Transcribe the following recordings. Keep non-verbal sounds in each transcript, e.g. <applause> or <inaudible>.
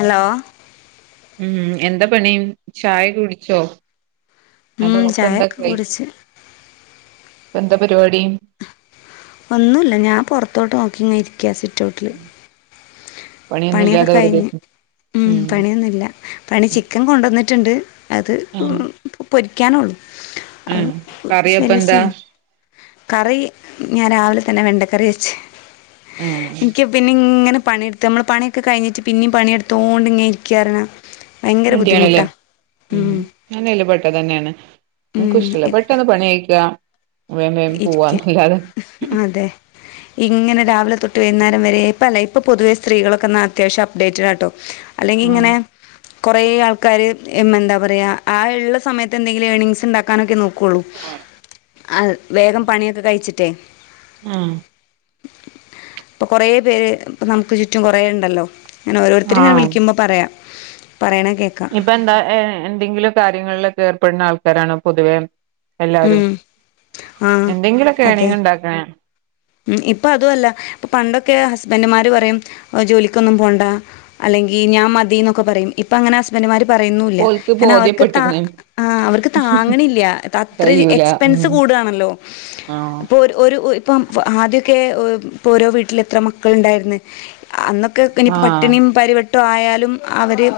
Hello ഉം എന്താ പണി ചായ കെകുടിച്ചോ? ഉം അതോ ഇപ്പദാ ചായൊക്കെ കൈ കുടിച്ച് ഇപ്പന്താ പരിപാടി? ഒന്നുല്ല ഞാൻ പുൊറത്തോട്ട് നോക്കി ഇങ്ങ ഇരിക്കാ സ്വിറ്റ് ഔട്ടില്. പണിഒന്നു ല്ലാതെ വെർതെ ഇരുന്നു. ഉം പണിയൊന്നുല്ല പണി ചിക്കൻ കൊണ്ടന്നിട്ടുണ്ട് അത് ആഹ് എം പൊരി. ഔ ആഹ് പ കറിയപ്പ സല സീ എന്താ കറി ഞാൻ രാവിലെ തന്നെ വെണ്ടക്കറി വെച് ആഹ് എനിക്ക് പിന്നെ ഇങ്ങനെ പണിട്ത് നമ്മള് പണിഒക്കെ കഴിഞ്ഞിട്ട് പിന്നിം പണിടുത്തോണ്ട് ഇങ്ങെ ഇരിക്കാനറിഞ്ഞാ ഭയങ്കര മടിയാണല്ലേ ബുദ്ധിമുട്ടാ. ഉം ഞാനു ഐയില് പെട്ട തന്നെയാണ് ന്ക്ക് ഇഷ്ടല്ല ഉം പെട്ടന്ന് പണി യ്ക്കാ. വേം വേം ഇരിക്കാൻ പോവാന്നല്ലാതെ. ഇങ്ങനൊരാവിലെ തൊട്ട് വൈകുന്നരം വരേ ഇപ്പ അല്ല ഇപ്പോ സ്ത്രകളൊക്കൊ ന്നാ അത്യാവശ്യം അ്ഡേറ്റ്ഡാ ട്ടോ. അല്ലെങ്കി ആഹ് ഇങ്ങനെ. കുറേ ആൾക്കാാര് എന്താ പറയയാ ആ ഇള്ള സമയത്ത് എന്തെങ്കിലും ഏണിംഗസ് ഉണ്ടാക്കാനൊക്കെ നോക്ക. കൊള്ളു വേഗം പണിയൊക്കെ കയിച്ചിട്ടേ. ആഹ ഇപ്പൊ കൊറ പേര് നമുക്ക് ചുറ്റും കൊറേ ഉണ്ടല്ലോ. അങ്ങെ ഓരോര്ത്തര് ഇങ്ങന ആഹ് വിളിക്കുബോ പറയാ. ഇപ്പൊ എന്താ എന്തെങ്കിലും കാര്യങ്ങളിലൊക്കെ ഏർപ്പെടുന്ന ആൾക്കാരാണ് പൊതുവെ. എല്ലാരും ഉം. ആ എന്തെങ്കിലൊക്കെ അതെ ഏനിഗ് ഉണ്ടാകാന്. ഉം ഇപ്പൊ അതുവല്ല ഇപ്പ പണ്ടൊക്കെ ഹസ്ബൻഡുമ്മാര് ഓഹ് പറയും ജോലിക്കൊന്നും പോവണ്ട അല്ലെ ങ്കി ഞാൻ മതീന്നൊക്കെ പറയും ഇപ്പ അങ്ങനെ ഹസ്ബന്റ്മ്മാര് പറയുന്നു ഇല്ല ഓൽക്ക് കാരണം അവർക്ക് താ ബോധ്യപ്പെട്ട്ക്ക്ണ് ആഹ് അവർക്ക്‌ താങ്ങണില്ല ഇതത്രേം കയ്യൂല ഉം എക്സ്പെൻസ് കൂ ടാണല്ലോ ആഹ് അപ്പോ ഒരു ഒരു ഒ വ ആദ്യോക്കെ ഒഹ് ഇപ്പൊ ഓരോ വീട്ടില് എത്ര മക്കളിണ്ടായിരുന്ന്. അന്നൊക്കെക്കെനി ആഹ് പട്ടിണിയും പരിവട്ടോ ആയാലും അവര്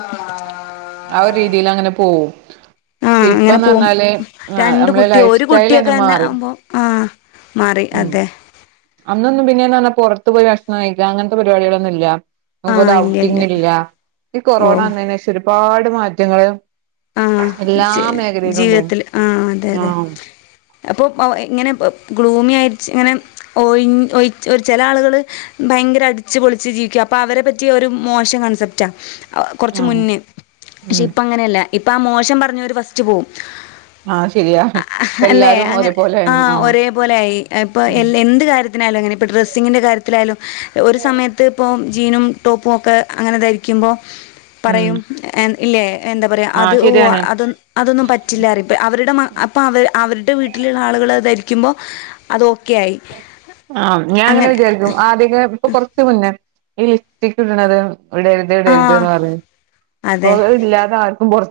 ആ ഒര് രീതിലങ്ങനെ പോവും. പക്ഷെ ആഹ് അങ്ങനെ ഇപ്പന്ന് പോവും പറഞ്ഞാല് ആ രണ്ട് നമ്മളെ കുട്ടി ലൈഫ് ഒരു സ്റ്റൈൽ തന്നെ കുട്ടിയൊക്കെന്നെ മാറി ആവുമ്പോ ആഹ് മാറി ഉം അതെ. അന്നൊന്നും പിന്നേന്ന് പറഞ്ഞാ പുറത്ത് പോയി ഭക്ഷണം കഴിക്കുക അങ്ങനത്തെ പരിപാടികളൊന്നും ഇല്ല. അതുപോലെ ഔട്ടിങ്ങ് ഇല്ല ഈ കൊറോണ ഓ വന്നതിന് ശേഷം ഒരുപാട് മാറ്റങ്ങള് ആഹ് എല്ലാ ശ മേഖലയിലും ഉണ്ടായിന് ജീവിതത്തില് ആ അതെ അതെ ആഹ് അപ്പൊ ഇങ്ങനെ ഗ്ലൂമിയായി ഇങ്ങനെ ഒയി ഒയിച്ച് ചെല ആളുകള് ഭയങ്കര അടിച്ചുപൊളിച്ച് ജീവിക്കുവാ അപ്പോ അവരെപ്പറ്റി ഒരു മോശം കൺസെപ്റ്റാ കുറച്ച് ആഹ് മുന്നേ പക്ഷെ ഉം ഇപ്പ അങ്ങനെയല്ല ഇപ്പ ആ മോശം പറഞ്ഞവര് ഫസ്റ്റ് പോവും. ആഹ് ശരിയാ അ ഇപ്പ അല്ലേ എല്ലാരും അങ്ങനെ ആ ഒരുപോലെയാണ് ആഹ് ഒരേ പോലെ ആയി ഇപ്പൊ ഉം എ എന്ത് കാര്യ ത്തിനായാലും അങ്ങനെ ഇപ്പോൾ ഡ്രസ്സിങ്ങിന്റെ കാര്യത്തിൽ ആയാലും ഒരു സമയത്ത് ഇപ്പോൾ ജീനും ടോപ്പും ഒക്കെ അങ്ങനെ ധരിക്കു മ്പോ ഉം പറയും ഇല്ലേ എന്താ പറയാ അത് ആഹ് ഓ ശരിയാണ് അതൊന്നും അതൊന്നും പറ്റില്ലാ പറയും അവരുടെ മ അപ്പോ അവരുടെ വീട്ടിലുള്ള ആളുകള് അത് ധരിക്കുമ്പോ അത് ഓക്കെ ആയി ആഹ് ഞാൻ അങ്ങനെ വിചാരിക്കും ആദ്യവൊക്കെ ഇപ്പൊ കൊറച്ച് മുന്നേ ഈ ലിപ്സ്റ്റിക് ഇടണത് ഇടരുത് ആ ഇടരുത് എന്ന് പറയും ഇപ്പൊ അത് ഇല്ലാതെ ആർക്കും പുറ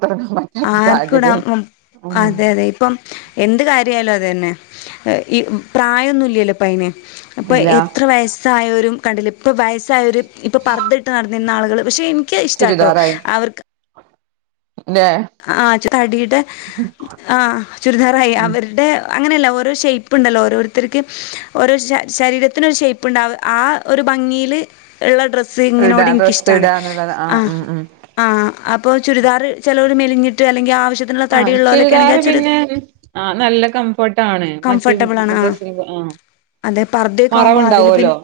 ആർക്കും ഇടാം ഉം അതെ അതെ ഇപ്പം എന്ത് കാര്യം ആയാലും അത് തന്നെ. ആ ഈ പ്രായവൊന്നും ഇല്ലല്ലൊ ഇപ്പോ അതിന് അപ്പൊ ഇല്ല എത്ര വയസ്സായോരും കണ്ടില്ലേ ഇപ്പോ വയസ്സായോര് ഇപ്പോ പർദ്ദ നടന്നിരുന്ന ആളുകള് പക്ഷെ എനിക്കത് ഇഷ്ടാട്ടോ ചുരിദാറായി അവർക്ക് ല്ലേ ആഹ് ആ തടിയുടെ ആ ചുരിദാറായി ഉം അവരുടെ അങ്ങനെയല്ല ഓരോ ഷേപ്പ് ഉണ്ടല്ലോ ഓരോരുത്തർക്ക് ഓരോ ശരീരത്തിനൊരു ഷേപ്പ് ഉണ്ടാവും ആ ഒരു ഭംഗില് ഉള്ള ഇടാ ഡ്രസ്സിങ്ങിനോട് എനിക്ക് ഡ്രസ്സ് ഇഷ്ടാണ് ഇടാന്നുള്ളത് ആ ഉം ഉം ആ അ പ്പോ ചുരിദാർ ചിലോര് മെലിഞ്ഞിട്ട് അല്ലങ്കിൽ ആ ആഹ് ചുരിദാർ ചുരി പിന്നെ ആ നല്ല കംഫർട്ട് ആണ് മറ്റു കംഫർട്ടബിൾ ആണ് ആ ഡ്രസി ആ അതെ പർദ്ദയൊക്കെ ആകുമ്പോ അതിൽ പി മറവുണ്ടാവുമല്ലോ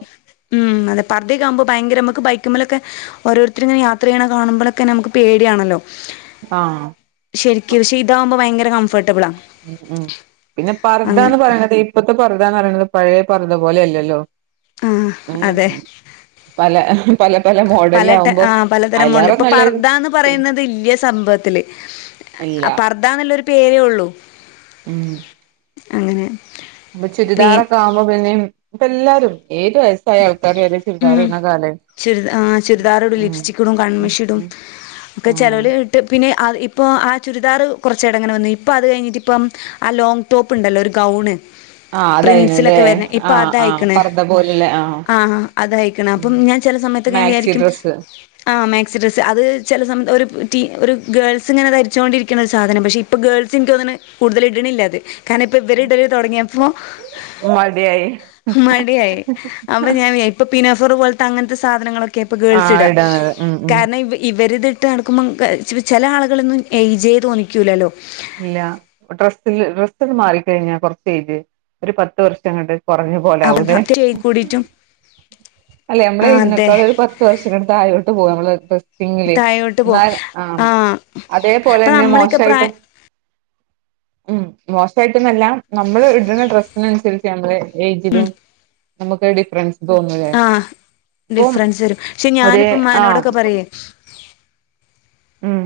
ഉം അതെ പർദ്ദയൊക്കെ ആകുമ്പോ ഭയങ്കര നമക്ക് ബൈ ക്കുമേലൊക്കെ ഓരോരുത്തര് ഇങ്ങനെ യാത്ര ചെയ്യണ കാണുമ്പളൊക്കെ നമുക്ക് പേടിയാണല്ലോ ആഹ് ശരിക്കു ക്ഷെ ഇതാഉമ്പോ ഭയങ്കര ക ഉ ഉം പിന്നെ പർദന്ന് അങ്ങനെ പറയണത് ഇപ്പത്തെ പർതാന്നെറിണത് പഴയ പറുത പോലെല്ലല്ലോ ആഹ് അതെ പല പല പല പല ട്ടെ മോഡലിലാവുമ്പോ ആഹ് പലതരം മോല് അയിലേറെ ഇപ്പൊ നല്ലത് പർദന്ന് പറയുന്നത് ഇല്യ സംഭ വത്തില്. ഇല്ല അപ് പർദാന്നുള്ളരു പേരേ ഉള്ളു ഉം അങ്ങനെ അപ്പൊ പി ചുരിദാറൊക്കെ ആവുമ്പോ പിന്നേം ഇപ്പ എല്ലാരും ഏത് വയസായ ആൾക്കാര് വരെ ചുരിദാറ്ട്ന കാലാ ചുരിദ് ആഹ് ചുരിദാർ ഇടും ലിപ്സ്റ്റിക് ഇടും ഉം കണ്മഷി ഇടും ഉം ക്കെ ആഹ് ചേലോൽ ഇട്ട് പിന്നെ അവ് ഇ പ്പോ ആഹ് ചുരിദാർ കൊറച്ചടങ്ങനെ വന്നു. ഇപ്പ അത് കഴിഞ്ഞിട്ട് ഇപ്പം ആഹ് ലോങ് ടോപ്പ് ഉണ്ടല്ലോ ഒരു ഗൗണ് ആഹ് അതായിനുല്ലേ പ്രിൻസിലൊക്കെ വര്ണ ഇപ്പൊ ആഹ് ആഹ് അതായിക്ണ് പർദ്ദ പോലെല്ലേ ആഹ് അതായ്ക്ണ് ഉം അപ്പം ഞാൻ ചെല സമയത്തൊക്കെ ഞാൻ മാക്സി വിയാരിക്കും ഡ്രസ്സ് ആഹ് മേ ച് ഡ്രെസ്സ് അത് ചെല് സമത് ഒരു പ് ട്ടീ ഒരു ഗേൾസിങ്ങെനെ ധര്ച്ചോണ്ട് രിക്ക്ണ ഒരു സാധനം. പക്ഷെ ഇപ്പൊ ഗേൾസ് ഇൻകോന്ന്ണെ ന്നെ കൂടുതല് ഇട്ണില്ലാത്. കാരണം ഇപ്പോ ഇവര് ഇടൽ തൊടങ്ങിയപ്പോ മടിയായി അപ്പ ഞൻ ഇപ്പ പിനെഫർ പോലത്തെ അങ്ങനത്തെ സാധനങ്ങളൊക്കെ പ്പ ഗേൾസ് ആഹ് ഇടാം ഇടാറ് ഉം ഉം കാരണം ഇവരിത് നടക്കുമ്പോ ചില ആളുകളൊന്നും ഇജയ തോിക്കൂലല്ലോ ഇല്ല ഡ്രസ്സിില് ഡ്രസ്സൽ മാറിക്കഴിഞ്ഞ കൊറച്ച ജ് ഒരു പത്ത് വർഷം അങ്ങട്ട് കുറഞ്ഞ അപ്പൊ പോലൊവലേ അത്രയായി കൂടിട്ടും അല്ലേ ആ നമ്മളെ അതെ ഇതിനേക്കാള ഒരു പത്ത് വർഷ കത്ത് ആായിോട്ട് പോക നമ്മള് ഡ്രസിങ്ങില് താഴോട്ട് പോവും എന്നാൽ ആ അപ്പൊ അതേപോലെന്നെ നമ്മളൊക്കെ പ്രായ മോശായിട്ട് ഉം മോശമായിട്ടന്നല്ല നമ്മള് ഇടുന്ന ഡ്രെസ്സിനനുസരിച്ച് നമ്മള് ഏജിലും നമുക്ക് ഡിഫറൻസ് തോന്നല്ലേ ആ അപ്പം ഡിഫറൻസ് വരും പക്ഷെ ഒ ഞാനിപ്പ ആഹ ഉമ്മാനോടൊക്കെ പറയേ ഉം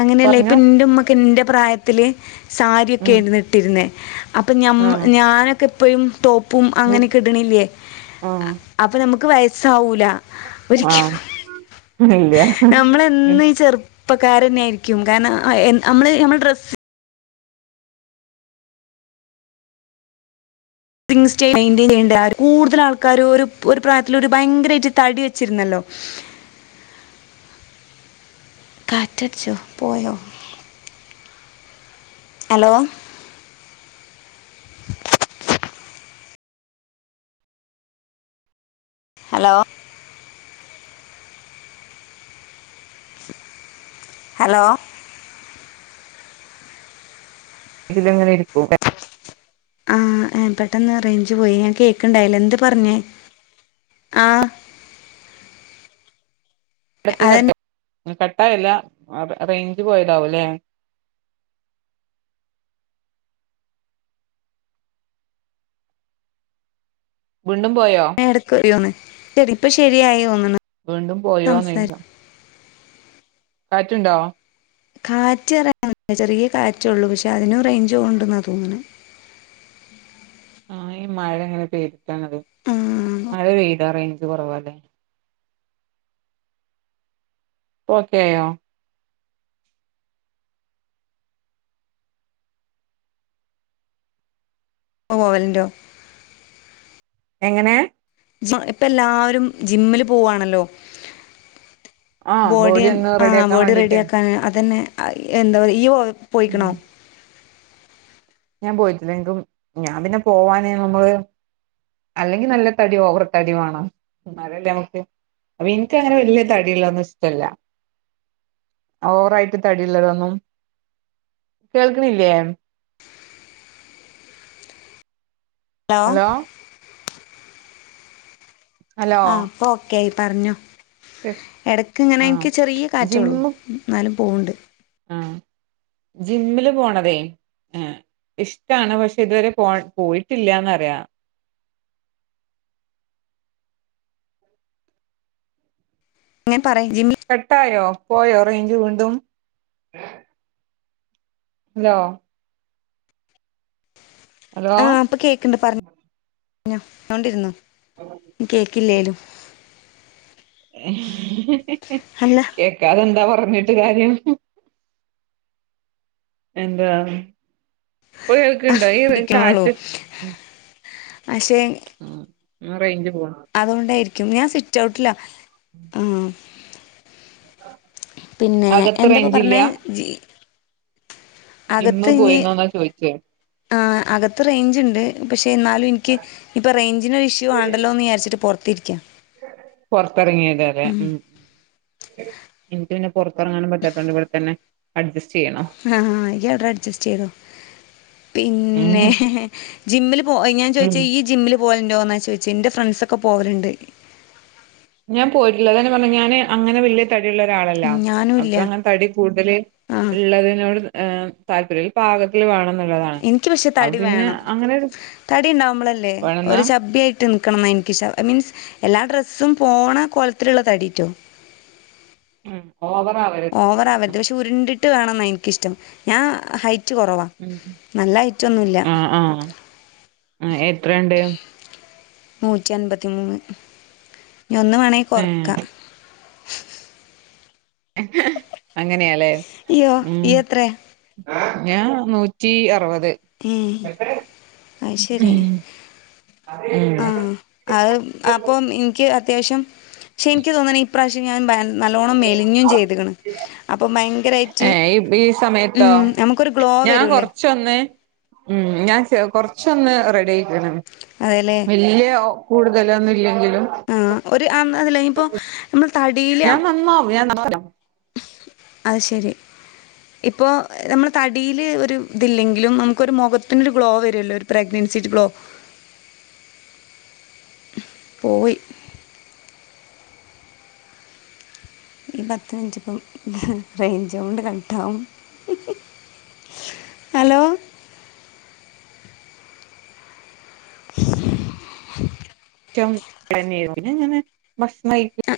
അങ്ങനെയല്ല ഇപ്പൊ പറഞ്ഞോ എറ ഉമ്മക്കെ എന്റെ പ്രായത്തില് സാരിയക്കെ ഉം ഇരുന്നു ഇട്ടിരുന്നേ അപ്പം മ്മ ആഹ് ഞാനൊക്കെ എപ്പോഴും ടോപ്പും ബു അങ്ങനൊക്കെ ഇടണില്ലേ ആഹ് അപ്പൊ നമുക്ക് വയസ്സാവൂല ഒരിക്ക ആഹ് ഇല്ല നമ്മളീ ചെറ ഇപ്പക്കർ തന്നെ ആായിരിക്കും കാരണം നമ്മള് നമ്മള് ഡ്രസ് സ്റ്റേ മെന്ൻ ചെയ്യണ്ട കൂടുതൽ ആൾക്കാാര് ഒരു പ്രായത്തില ഒരു ഭയങ്കരമായിട്ട് തടി വെച്ചിരുന്നല്ലോ <unintelligible> കാറ്റടച്ചു പോയോ ഹലോ ഹലോ ഹലോ ഇതില എങ്ങനെ ഇരിക്കൂ ൻ പെട്ടെന്ന് റേഞ്ച് പോയി ഞാൻ കേക്കണ്ടായില്ല എന്ത് പറഞ്ഞേ ആ ടക്ക് കട്ട അതന്നെ കട്ടാല്ല റേഞ്ച് പോയതാവുംല്ലേ <unintelligible> വീണ്ടും പോയോ എടക്കറിയോന്ന് ചെടി ഇപ്പ ശരിയായിോന്ന് വീണ്ടും പോയോന്നോയ്ക്ക കാറ്റ്ണ്ടോ കാറ്റ്റയാൻ ചെറിയ കാറ്റള്ളൂ പക്ഷെ അതിനും റേഞ്ച്പോവ്ണ്ടന്നാ തോന്ന്ണെ <inaudible> ആ ഈ മഴ ഇങ്ങനെ പെയ്തിട്ടാണത് മഴ പെയതാ റേഞ്ച് കൊറവല്ലേ പ്പൊ ഓക്കെയോ പ്പൊ പോവലിണ്ടോ എങ്ങനെ ജി ഇപ്പ എല്ലാരും ജിമ്മില് പൂവാണല്ലോ ആഹ് ബോഡി ബോഡീം ഒന്ന് ആ റെഡിയാക്കാൻ ബോഡി വേണ്ടിട്ടേ റെഡിയക്കാന് അതന്നെ ആ എന്താ പറയ് ഇയ്യ് പോ പോയിക്കണോ ഉം ഞാൻ പോയിട്ടില്ല എങ്കും ഞാൻ പിന്നെ പോവാഞ്ഞെ ഞമ്മക്ക് അല്ലെങ്കി നല്ല തടി ഓവർ തടി വാണം ന്നാലല്ലേ നമക്ക് അപ്പൊ എനിക്കങ്ങനെ വല്ല്യ തടിള്ളന്നും ഇഷ്ടല്ല ഓവറായിട്ട് തടിള്ളതൊന്നും കേൾക്കണില്ലേ ലോ ഹലോ ഹലോ ആ ഇപ്പൊ ഓക്കെ ആയി പറഞ്ഞോ എടക്ക് ങ്ങനെ ആഹ് എനിക്ക് ചെറിയ കാറ്റള്ളൂ ന്നാലും പോവ്ണ്ട് ആ ജിമ്മില് പോണതേ ആ ഇഷ്ടാണ് പക്ഷെ ഇതുവരെ പോയ് പോയിട്ടില്ല്യാന്നറയാ അങ്ങനെ പറയും ജിമ്മി കട്ടായോ പോയോ റേഞ്ച് വീണ്ടും ഹലോ ഹലോ ആ പ്പൊ കേക്കണ്ട് പറഞ്ഞോണ്ടിര്ന്നൊ കേക്കില്ലേലും അല്ല കേക്കാതെന്താ പറഞ്ഞിട്ട് കാര്യം എന്താ ഇപ്പൊ കേക്ക്ണ്ടോ ഈ റെ കാറ്റ് പക്ഷേ ആ റേഞ്ച് പോണ് അതോണ്ടായിരിക്കും ഞാൻ സ്വിറ്റ് ഔട്ടിലാ ആ പിന്നെ അകത്ത് എന്താപ്പ റേഞ്ചില്ല പറഞ്ഞെ ജി ജിമ്മ് പോയിന്നോന്നാ ചോയിച്ചേ ആ അകത്ത് റേഞ്ച് ഇണ്ട് പക്ഷെ എന്നാലും എനിക്ക് ഇപ്പൊ റേഞ്ചിനൊരു ഇഷ്യൂ ആണ്ടല്ലോന്ന് വിചാരിച്ചിട്ട് പൊറ ത്തിരിക്ക പൊറത്തെറങ്ങിയതാല്ലേ ഉം എനിക്ക് പിന്നെ പൊറത്തെറങ്ങാനും പറ്റാത്തോണ്ട് ഇവടെ തന്നെ അഡ്ജസ് ആ ആ ഇയ്യ് അവടെ അഡ്ജസ്റ്റ് ചേതോ പിന്നെ ഉം ജിമ്മില് പോ ഞാൻ ഉം ചോയ്ച്ചെ ഇയ്യ് ജിമ്മില് പോവല് ണ്ടോന്ന ചോയ്ച്ചെ ന്റെ ഫ്രണ്ട്സൊക്കെ പോവല്ണ്ട് ഞാൻ പോയിട്ടില്ല അതാ ഞാൻ പറഞ്ഞെ ഞാന് അങ്ങനെ വല്ല്യേ തടി ഉള്ള ഒരാളല്ല ഉം ഞാനും അപ്പ ഇല്ല അങ്ങനെ തടി കൂട്തല് ആഹ് ഇള്ളതിനോട് ഏഹ് താല്പര്യൽ പാകത്തില് വേണം ഇനിക്ക് പക്ഷെ തടി വേണം ഒരു തടി ഇണ്ടാവ്മ്പളല്ലേ വേണെന്നാ ഒരു ചബ്ബി ആയിട്ട് നിക്കണംന്നാ എനിക്ക് ഷാ മിൻസ് എല്ലാ ഡ്ര സ്സും പോണ കോലത്തില്ള്ള തടീട്ടോ ഓവറാവരുത് ഓവറാവര്ത് പക്ഷെ ഉരുണ്ടിട്ട് വേണംന്നാ എനിക്കിഷ്ടം ഞാ ഹൈ റ്റ് കൊറവാ ഉം നല്ല ഹൈറ്റൊന്നുല്ല ആ എത്രണ്ട് നൂറ്റി അൻപത്തിമൂന്ന് ഞ്ഞി ഒന്ന് വേണെങ്കി ഏഹ് കൊറക്ക അങ്ങനെയാല്ലേ അയ്യോ ഉം ഈ എത്ര ഞാൻ നൂറ്റി അറവത് ഏ അത് ശരി ആ അത് അപ്പോം എനിക്ക് അത്യാവശം ശെ എനിക്കു തോന്നണ് ഇപ്രാവശ്യം ഞാൻ ബാ നല്ലോണം മെലിഞ്ഞും ചെയ്തേക്കണ്. അപ്പം ഭയങ്കരായിട്ട് ഏഹ് ഈ ഉം സമയത്തോ നമുക്കൊരു ഗ്ലോ ഞാൻ വരൂലേ കൊറച്ചൊന്ന് ഉം ഞാൻ ചെ കൊറച്ചൊന്ന് റെഡിയായിക്കണ് അതെല്ലേ വല്യ കൂടുതലൊന്നും ഇല്ലെങ്കിൽ ആ ഒരു അം അതല്ല ഇപ്പൊ നമ്മൾ തടീല് ഞാൻ അം നന്നാവും ഞാൻ നന്നാവും. അത് ശരി. ഇപ്പോ നമ്മൾ തടീല് ഒരു ഇതില്ലെങ്കിലും നമുക്കൊരു മുഖത്തിനൊരു ഗ്ലോ വരൂല്ലോ ഒരു പ്രഗ്നൻ സിറ്റ് ഗ്ലോ <inaudible> പോയി ഈ പത്ത് മിനിറ്റിപ്പം റേഞ്ച് കൊണ്ട് കട്ടാവും. ഹലോ <inaudible> റ്റം <unintelligible> ഞാന് ഭക്ഷണം കഴിക്കും ആ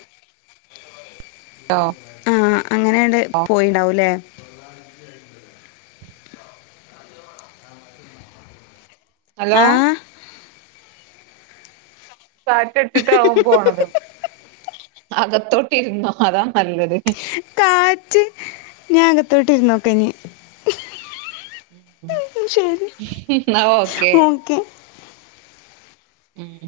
<unintelligible> ആ അങ്ങനെയങ്ങട് പോയിണ്ടാവൂല്ലേ. ഹലോ ആ കാറ്റടിച്ചിട്ടാവും പോണത്. അകത്തോട്ട് ഇരുന്നോ അതാ നല്ലത്. കാറ്റ് ഞാ അകത്തോട്ട് ഇരുന്നോക്കാ ഇനി ഉം ശരി. ഓക്കെ ഉം